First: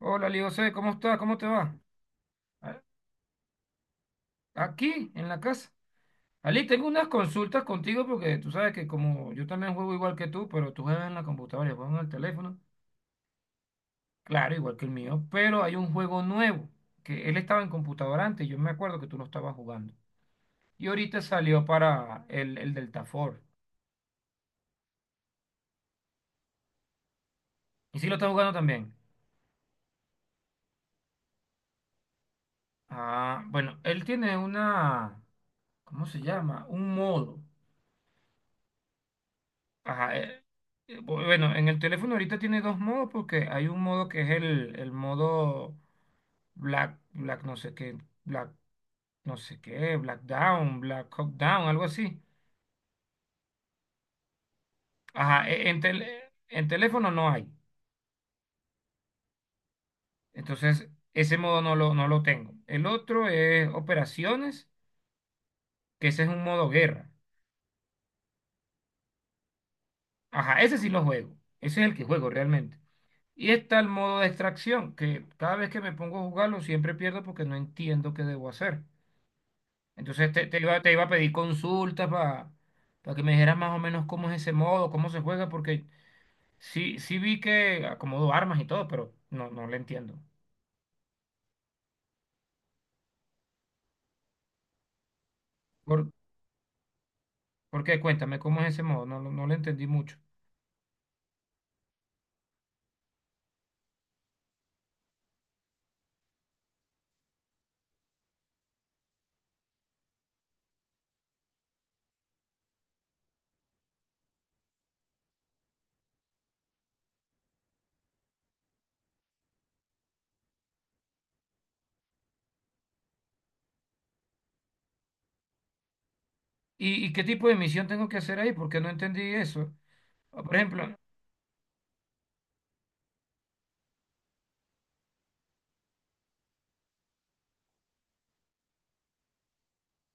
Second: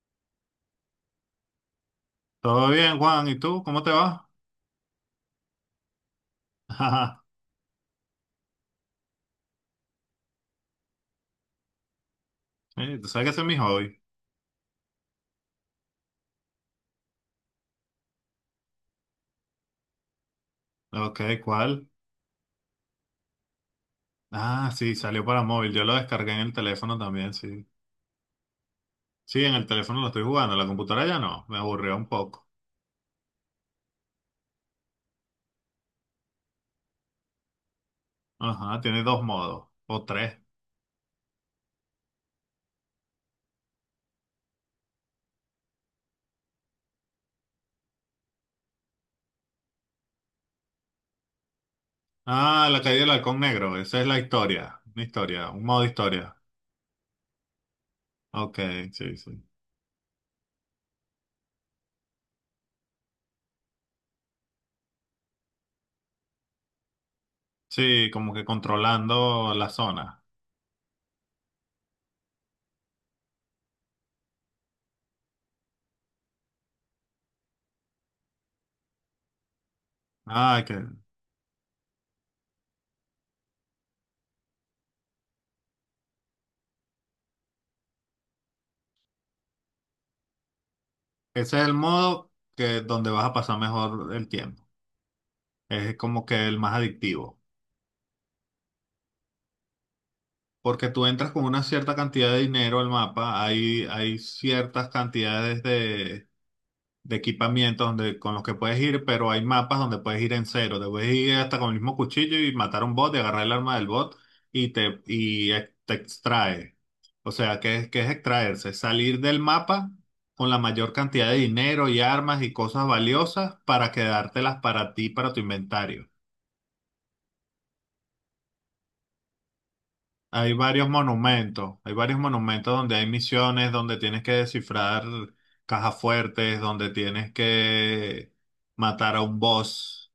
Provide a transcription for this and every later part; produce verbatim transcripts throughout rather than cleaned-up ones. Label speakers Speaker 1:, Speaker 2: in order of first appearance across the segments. Speaker 1: Hola, Leo José, ¿cómo estás? ¿Cómo te va?
Speaker 2: Todo
Speaker 1: A-
Speaker 2: bien, Juan. ¿Y tú? ¿Cómo te va?
Speaker 1: Aquí, en la casa. Ali, tengo unas
Speaker 2: Ajá.
Speaker 1: consultas contigo porque tú sabes que como yo también juego igual que tú, pero tú juegas en la computadora, y yo juego en el teléfono,
Speaker 2: Eh, Tú sabes que ese es mi hobby.
Speaker 1: claro, igual que el mío, pero hay un juego nuevo, que él estaba en computadora antes, yo me acuerdo que tú lo estabas jugando. Y
Speaker 2: Ok,
Speaker 1: ahorita salió
Speaker 2: ¿cuál?
Speaker 1: para el, el Delta Force.
Speaker 2: Ah, sí, salió para móvil. Yo lo descargué en el teléfono también, sí.
Speaker 1: ¿Y sí lo estás jugando también?
Speaker 2: Sí, en el teléfono lo estoy jugando. En la computadora ya no. Me aburrió un poco.
Speaker 1: Ah, bueno, él tiene una, ¿cómo se llama? Un modo.
Speaker 2: Ajá, tiene dos modos. O
Speaker 1: Ajá,
Speaker 2: tres.
Speaker 1: eh, eh, bueno, en el teléfono ahorita tiene dos modos porque hay un modo que es el, el modo Black, Black no sé qué, Black no sé qué, Black Down, Black Hawk Down, algo así.
Speaker 2: Ah, la caída del halcón negro. Esa es la historia. Una
Speaker 1: Ajá,
Speaker 2: historia. Un
Speaker 1: e- en,
Speaker 2: modo
Speaker 1: tele-
Speaker 2: historia.
Speaker 1: en teléfono no hay.
Speaker 2: Ok, sí, sí.
Speaker 1: Entonces, ese modo no lo, no lo tengo. El otro es operaciones, que ese es un modo guerra.
Speaker 2: Sí, como que controlando la zona.
Speaker 1: Ajá, ese sí lo juego. Ese es el que juego realmente. Y está el modo de extracción, que cada vez que me pongo a jugarlo siempre pierdo porque no entiendo qué debo hacer. Entonces te, te
Speaker 2: Ah, que
Speaker 1: iba, te iba a pedir consultas para que me dijeras más o menos cómo es ese modo, cómo se juega, porque sí, sí vi que acomodó armas y todo, pero no, no le entiendo.
Speaker 2: ese es el modo que donde vas a pasar mejor el tiempo. Es
Speaker 1: ¿Por,
Speaker 2: como que el más adictivo.
Speaker 1: ¿por qué? Cuéntame, ¿cómo es ese modo? No, lo- no, le entendí mucho.
Speaker 2: Porque tú entras con una cierta cantidad de dinero al mapa, hay, hay ciertas cantidades de, de equipamiento donde, con los que puedes ir, pero hay mapas donde puedes ir en cero. Te puedes ir hasta con el mismo cuchillo y matar a un bot y agarrar el arma del bot y te, y ex- te extrae. O sea, ¿qué es, qué es extraerse? Salir del mapa con la mayor cantidad de dinero y armas y cosas valiosas para quedártelas para ti, para tu inventario.
Speaker 1: ¿Y, ¿y qué tipo de misión tengo que hacer ahí? Porque no entendí eso. O,
Speaker 2: Hay
Speaker 1: Por
Speaker 2: varios
Speaker 1: ejemplo,
Speaker 2: monumentos, hay varios monumentos donde hay misiones, donde tienes que descifrar cajas fuertes, donde tienes que matar a un boss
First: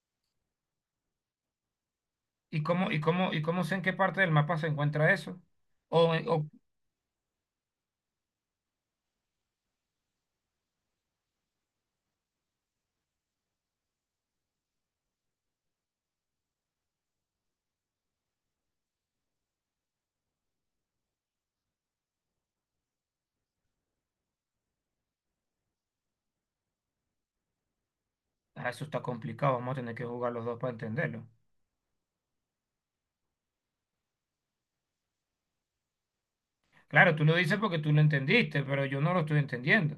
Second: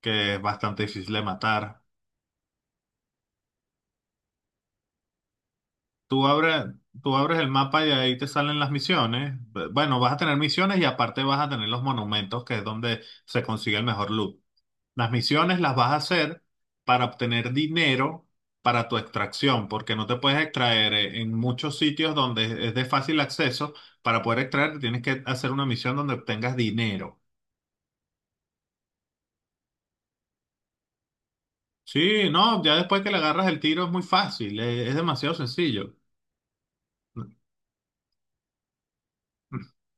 Speaker 2: que es bastante difícil de matar.
Speaker 1: ¿y cómo, y cómo, ¿y cómo sé en qué parte del mapa se encuentra eso? O, eh,
Speaker 2: Tú
Speaker 1: o-
Speaker 2: abres, Tú abres el mapa y ahí te salen las misiones. B- Bueno, vas a tener misiones y aparte vas a tener los monumentos, que es donde se consigue el mejor loot. Las misiones las vas a hacer para obtener dinero para tu extracción, porque no te puedes extraer eh, en muchos sitios donde es de fácil acceso. Para poder extraer, tienes que hacer una misión donde obtengas dinero.
Speaker 1: ah, eso está complicado, vamos a tener que jugar los dos para entenderlo.
Speaker 2: Sí, no, ya después que le agarras el tiro es muy fácil, eh, es demasiado sencillo.
Speaker 1: Claro, tú lo dices porque tú lo entendiste, pero yo no lo estoy entendiendo.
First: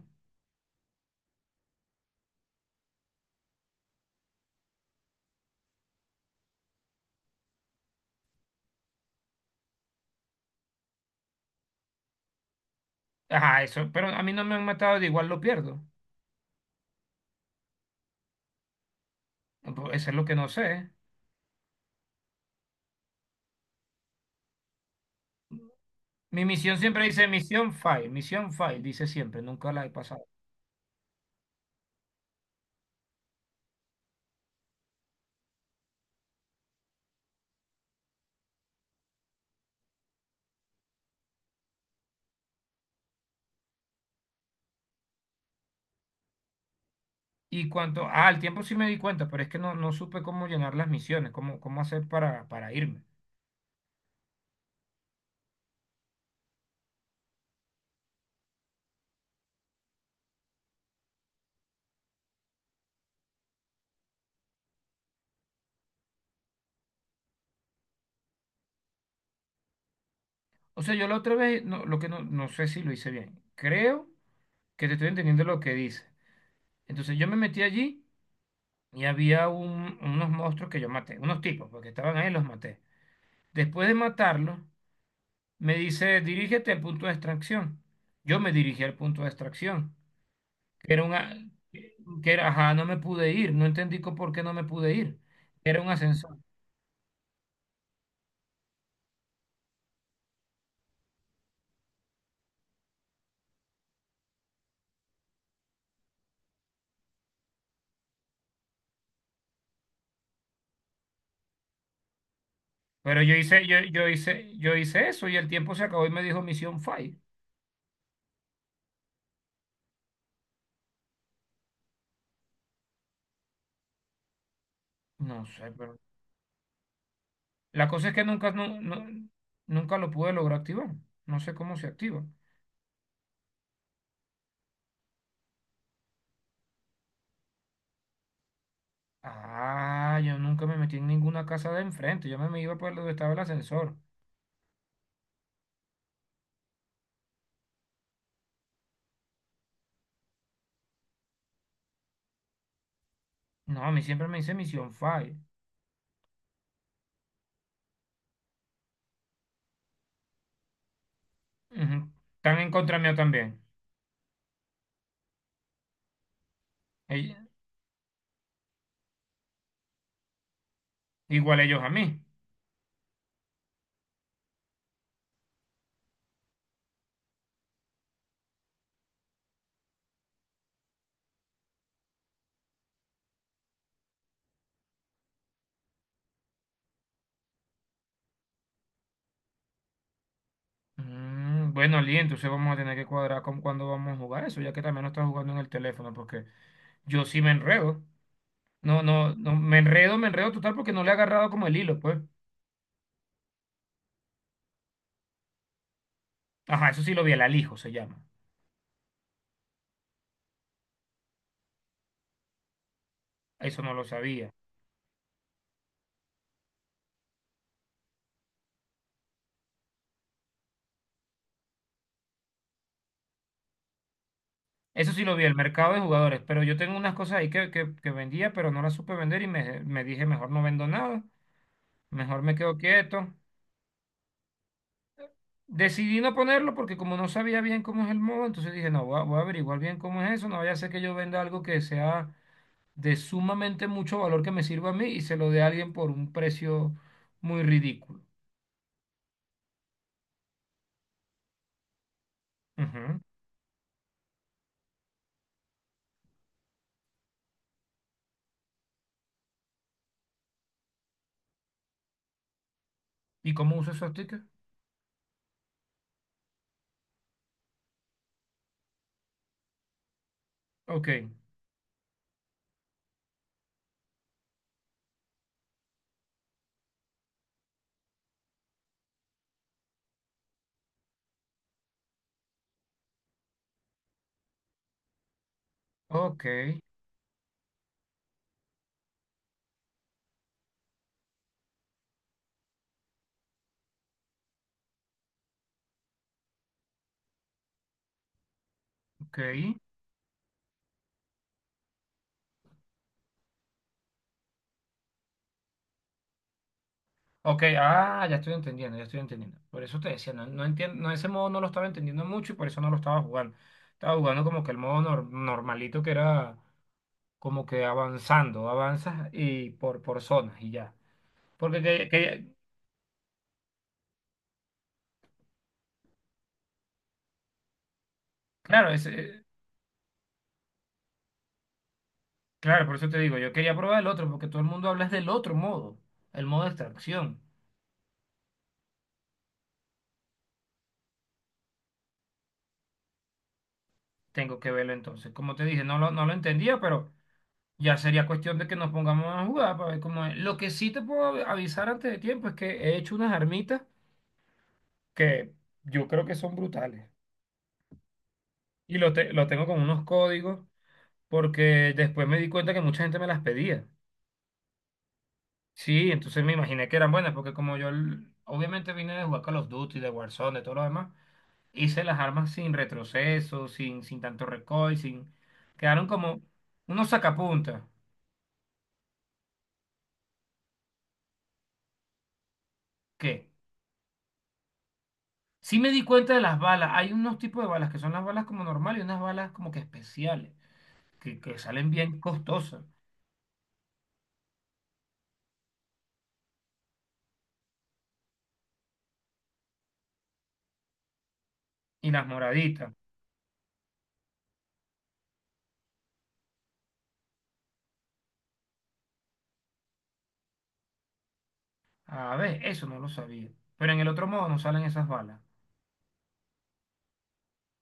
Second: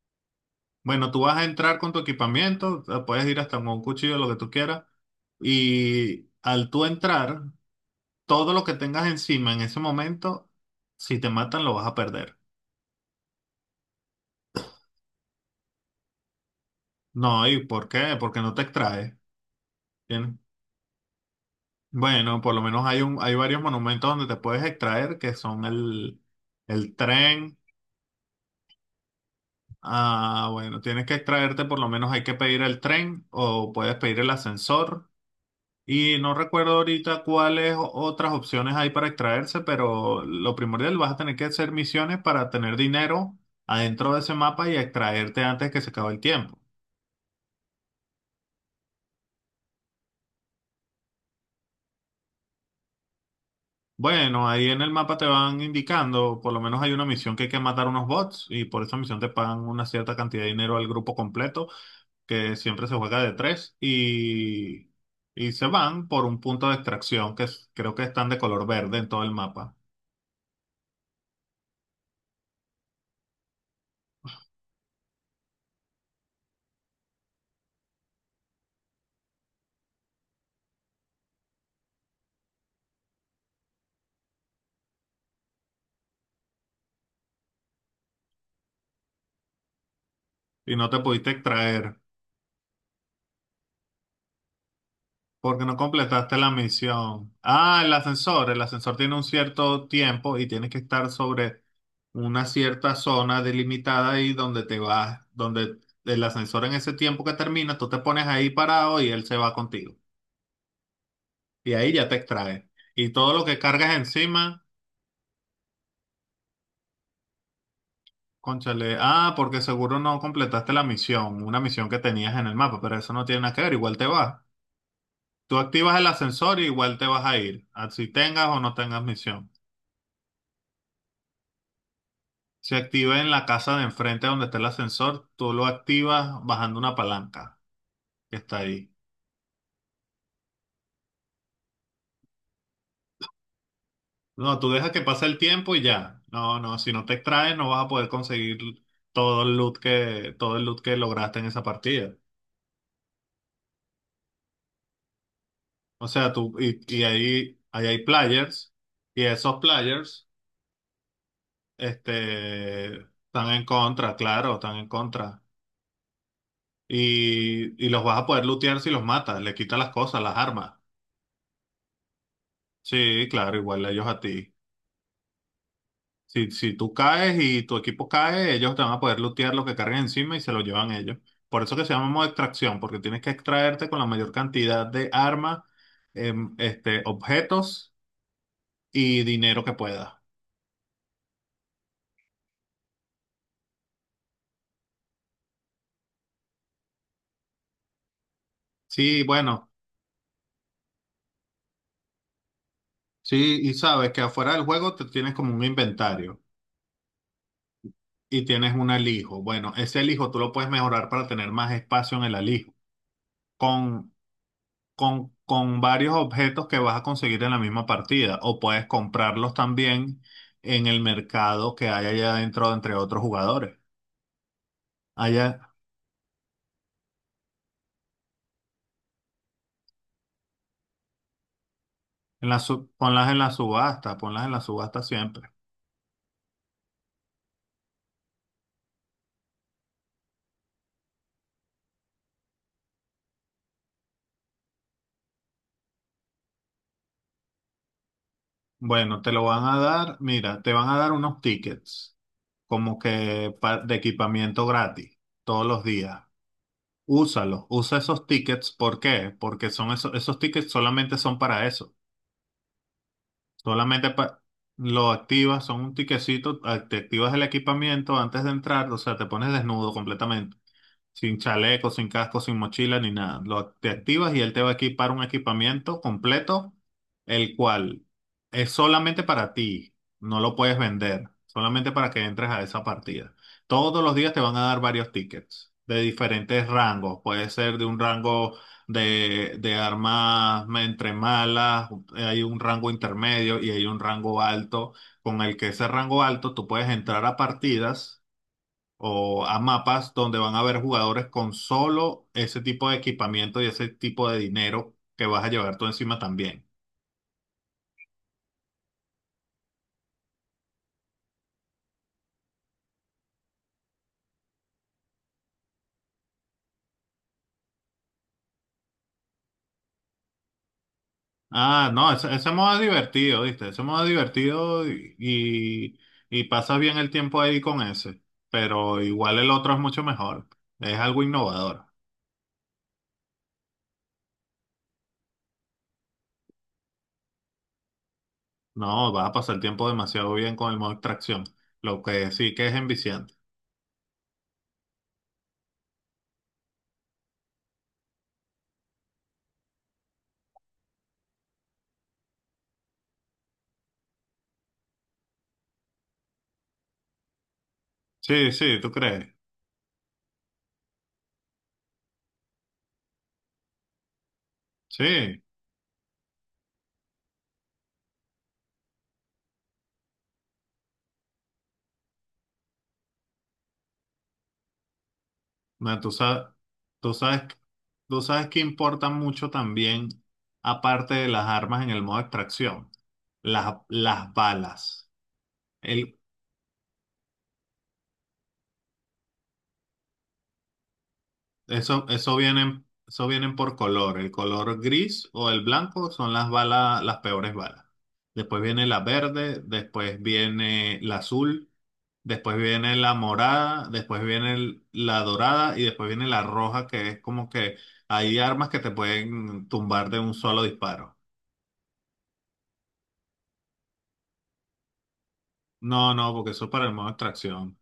Speaker 2: Bueno, tú vas a entrar con tu equipamiento, eh, puedes ir hasta con un cuchillo, lo que tú quieras, y al tú entrar, todo lo que tengas encima en ese momento, si te matan, lo vas a perder.
Speaker 1: Ajá, eso, pero a mí no me han matado, de igual lo pierdo.
Speaker 2: No, ¿y por qué? Porque no te extraes.
Speaker 1: Pues, eso es lo que
Speaker 2: ¿Entiendes?
Speaker 1: no sé.
Speaker 2: Bueno, por lo menos hay un, hay varios monumentos donde te puedes extraer, que son el,
Speaker 1: Mi misión
Speaker 2: el
Speaker 1: siempre dice
Speaker 2: tren.
Speaker 1: misión fail, misión fail, dice siempre, nunca la he pasado.
Speaker 2: Ah, bueno, tienes que extraerte, por lo menos hay que pedir el tren o puedes pedir el ascensor. Y no recuerdo ahorita cuáles o- otras opciones hay para extraerse, pero lo primordial vas a tener que hacer misiones para tener dinero adentro de ese mapa y extraerte antes que se acabe el tiempo.
Speaker 1: Y cuanto, ah, al tiempo sí me di cuenta, pero es que no, no supe cómo llenar las misiones, cómo, cómo hacer para, para irme.
Speaker 2: Bueno, ahí en el mapa te van indicando, por lo menos hay una misión que hay que matar unos bots y por esa misión te pagan una cierta cantidad de dinero al grupo completo, que siempre se juega de tres y, y se van por un punto de extracción que es- creo que están de color verde en todo el mapa
Speaker 1: O sea, yo la otra vez, no, lo que no, no sé si lo hice bien. Creo que te estoy entendiendo lo que dice. Entonces yo me metí allí y había un- unos monstruos que yo maté, unos tipos, porque estaban ahí, los maté. Después de matarlos, me dice, dirígete al punto de extracción. Yo me dirigí al punto de extracción,
Speaker 2: y no
Speaker 1: que
Speaker 2: te
Speaker 1: era
Speaker 2: pudiste
Speaker 1: una,
Speaker 2: extraer.
Speaker 1: que era, ajá, no me pude ir, no entendí co- por qué no me pude ir.
Speaker 2: Porque no
Speaker 1: Era un ascensor.
Speaker 2: completaste la misión. Ah, el ascensor. El ascensor tiene un cierto tiempo y tienes que estar sobre una cierta zona delimitada ahí donde te vas, donde el ascensor en ese tiempo que termina, tú te pones ahí parado y él se va contigo. Y ahí ya te extrae. Y
Speaker 1: Pero
Speaker 2: todo
Speaker 1: yo
Speaker 2: lo que
Speaker 1: hice, yo,
Speaker 2: cargas
Speaker 1: yo hice,
Speaker 2: encima,
Speaker 1: yo hice eso y el tiempo se acabó y me dijo misión fail.
Speaker 2: cónchale, ah, porque seguro no completaste la misión, una misión que tenías en el mapa, pero eso no tiene nada que ver, igual te vas.
Speaker 1: No
Speaker 2: Tú
Speaker 1: sé, pero
Speaker 2: activas el ascensor y igual te vas a ir,
Speaker 1: la cosa
Speaker 2: así
Speaker 1: es que
Speaker 2: tengas
Speaker 1: nunca,
Speaker 2: o no
Speaker 1: nu-
Speaker 2: tengas
Speaker 1: nu-
Speaker 2: misión.
Speaker 1: nunca lo pude lograr activar. No sé cómo se activa.
Speaker 2: Se activa en la casa de enfrente donde está el ascensor. Tú lo activas bajando una palanca que está ahí.
Speaker 1: Ah, yo nunca me metí en ninguna casa de enfrente. Yo me, me iba por donde estaba el ascensor.
Speaker 2: No, tú dejas que pase el tiempo y ya. No, no, si no te extraes no vas a poder conseguir todo el loot que, todo el loot que lograste en esa partida.
Speaker 1: No, a mí siempre me dice misión fail.
Speaker 2: O sea, tú, y, y ahí, ahí hay players y esos players,
Speaker 1: Ujú. Están en
Speaker 2: este,
Speaker 1: contra mío
Speaker 2: están
Speaker 1: también.
Speaker 2: en contra, claro, están en contra.
Speaker 1: Ey-
Speaker 2: Y, y los vas a poder lootear si los matas, le quitas las cosas, las armas.
Speaker 1: Igual ellos a mí.
Speaker 2: Sí, claro, igual ellos a ti. Si, si tú caes y tu equipo cae, ellos te van a poder lootear lo que carguen encima y se lo llevan ellos. Por eso que se llama modo extracción, porque tienes que extraerte con la mayor cantidad de armas, em, este, objetos y dinero que puedas.
Speaker 1: Mm, bueno, Lee, entonces vamos a tener que cuadrar con cuándo vamos a jugar eso, ya que también no estás jugando en el teléfono, porque yo sí me enredo. No,
Speaker 2: Sí,
Speaker 1: no, no,
Speaker 2: bueno,
Speaker 1: me enredo, me enredo total porque no le he agarrado como el hilo, pues.
Speaker 2: sí, y sabes que afuera del juego te tienes como un inventario
Speaker 1: Ajá, eso sí lo vi, el alijo se llama.
Speaker 2: y tienes un alijo. Bueno, ese alijo tú lo puedes mejorar para tener más espacio en el alijo.
Speaker 1: Eso no lo
Speaker 2: Con
Speaker 1: sabía.
Speaker 2: con, con varios objetos que vas a conseguir en la misma partida o puedes comprarlos también en el mercado que hay allá adentro entre otros jugadores.
Speaker 1: Eso sí lo vi, el
Speaker 2: Allá
Speaker 1: mercado de jugadores, pero yo tengo unas cosas ahí que, que, que vendía, pero no las supe vender y me, me dije, mejor no vendo nada, mejor
Speaker 2: en
Speaker 1: me
Speaker 2: la
Speaker 1: quedo
Speaker 2: su- ponlas
Speaker 1: quieto.
Speaker 2: en la subasta, ponlas en la subasta siempre.
Speaker 1: Decidí no ponerlo porque como no sabía bien cómo es el modo, entonces dije, no, voy a, voy a averiguar bien cómo es eso, no vaya a ser que yo venda algo que sea de sumamente mucho valor que me sirva a mí y se lo dé a alguien por un precio muy ridículo.
Speaker 2: Bueno, te lo van a dar, mira, te van a dar unos tickets como
Speaker 1: Ujú.
Speaker 2: que pa- de equipamiento gratis todos los días. Úsalos, usa esos tickets. ¿Por qué? Porque son esos, esos tickets solamente son para eso.
Speaker 1: ¿Y cómo uso
Speaker 2: Solamente
Speaker 1: esos
Speaker 2: pa-
Speaker 1: tickets?
Speaker 2: lo activas, son un tiquecito, a- te activas el equipamiento antes de entrar, o sea, te pones desnudo completamente.
Speaker 1: Ok,
Speaker 2: Sin chaleco, sin casco, sin mochila, ni nada. Lo, te activas y él te va a equipar un equipamiento completo, el cual es solamente para ti. No lo puedes vender, solamente para que entres a esa partida. Todos los días te van a dar varios tickets de
Speaker 1: ok,
Speaker 2: diferentes rangos. Puede ser de un rango de, de armas entre malas, hay un rango intermedio y hay un rango alto. Con el que ese rango alto tú puedes entrar a partidas
Speaker 1: ok.
Speaker 2: o a mapas donde van a haber jugadores con solo ese tipo de equipamiento y ese tipo de dinero que vas a llevar tú encima también.
Speaker 1: Ok, ah, ya estoy entendiendo, ya estoy entendiendo. Por eso te decía, no, no entiendo, no, ese modo no lo estaba entendiendo mucho y por eso no lo estaba jugando. Estaba jugando como que el modo nor- normalito que era como que avanzando, avanzas y por, por zonas y ya. Porque
Speaker 2: Ah,
Speaker 1: que-
Speaker 2: no, ese, ese
Speaker 1: que-
Speaker 2: modo es divertido, ¿viste? Ese modo es divertido y, y, y pasas bien el tiempo ahí con ese,
Speaker 1: claro,
Speaker 2: pero
Speaker 1: es,
Speaker 2: igual
Speaker 1: eh,
Speaker 2: el otro es mucho mejor, es algo innovador.
Speaker 1: claro, por eso te digo, yo quería probar el otro, porque todo el mundo habla es del otro modo, el modo de extracción.
Speaker 2: No, vas a pasar el tiempo demasiado bien con el modo extracción, lo que sí que es enviciante.
Speaker 1: Tengo que verlo entonces. Como te dije, no lo, no lo entendía, pero ya sería cuestión de que nos pongamos a jugar para ver cómo es. Lo que sí te puedo av- avisar antes de tiempo es que he hecho unas armitas que yo creo que son brutales.
Speaker 2: Sí, sí, ¿tú
Speaker 1: Y lo,
Speaker 2: crees?
Speaker 1: te- lo tengo con unos códigos, porque después me di cuenta que mucha gente me las pedía.
Speaker 2: Sí.
Speaker 1: Sí, entonces me imaginé que eran buenas, porque como yo l- obviamente vine de jugar Call of Duty, de Warzone, de todo lo demás. Hice las armas sin retroceso, sin, sin tanto recoil, sin...
Speaker 2: No,
Speaker 1: Quedaron
Speaker 2: tú
Speaker 1: como
Speaker 2: sabes,
Speaker 1: unos
Speaker 2: tú sabes,
Speaker 1: sacapuntas.
Speaker 2: tú sabes que importa mucho también, aparte de las armas en el modo extracción,
Speaker 1: ¿Qué?
Speaker 2: las, las balas.
Speaker 1: Sí me di
Speaker 2: El,
Speaker 1: cuenta de las balas. Hay unos tipos de balas que son las balas como normales y unas balas como que especiales, que, que salen
Speaker 2: eso,
Speaker 1: bien
Speaker 2: eso
Speaker 1: costosas.
Speaker 2: vienen, eso vienen por color. El color gris o el blanco son las balas, las peores balas. Después viene la verde, después viene la azul,
Speaker 1: Y las
Speaker 2: después
Speaker 1: moraditas.
Speaker 2: viene la morada, después viene el- la dorada y después viene la roja, que es como que hay armas que te pueden tumbar de un solo disparo.
Speaker 1: A ver, eso no lo sabía. Pero en el otro modo no salen esas balas.
Speaker 2: No, no, porque eso es para el modo de extracción.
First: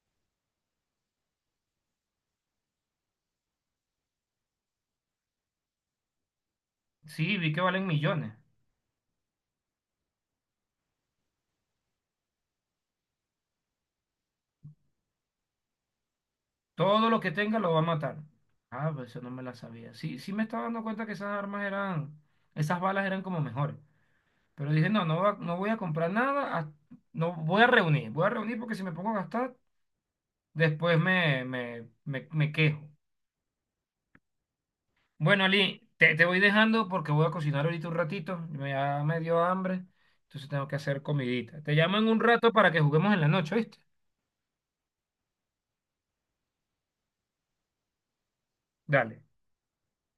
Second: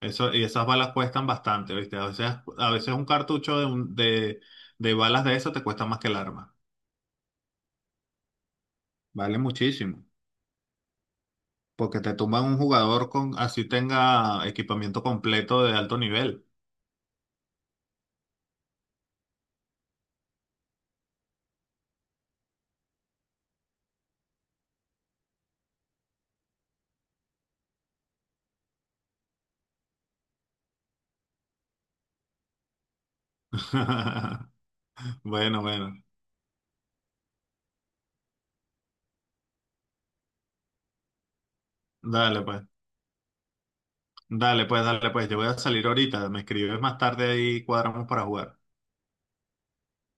Speaker 2: Eso, y esas balas cuestan bastante, ¿viste? A veces, a veces un cartucho de, un- de, de balas de eso te cuesta más que el arma.
Speaker 1: Sí, vi que valen millones.
Speaker 2: Vale muchísimo. Porque te tumban un jugador con, así tenga equipamiento completo de alto nivel.
Speaker 1: Todo lo que tenga lo va a matar. Ah, pues eso no me la sabía. Sí, sí me estaba dando cuenta que esas armas eran, esas balas eran como mejores. Pero dije, no, no, va- no voy a comprar nada, hasta- no voy a reunir, voy a reunir porque si me pongo a gastar, después me, me, me, me quejo. Bueno,
Speaker 2: Bueno,
Speaker 1: Ali,
Speaker 2: bueno.
Speaker 1: te, te voy dejando porque voy a cocinar ahorita un ratito, me, ya me dio hambre, entonces tengo que hacer comidita. Te llamo en un
Speaker 2: Dale
Speaker 1: rato
Speaker 2: pues.
Speaker 1: para que juguemos en la noche, ¿viste?
Speaker 2: Dale pues, dale pues. Yo voy a salir ahorita. Me escribes más tarde y cuadramos para jugar.
Speaker 1: Dale.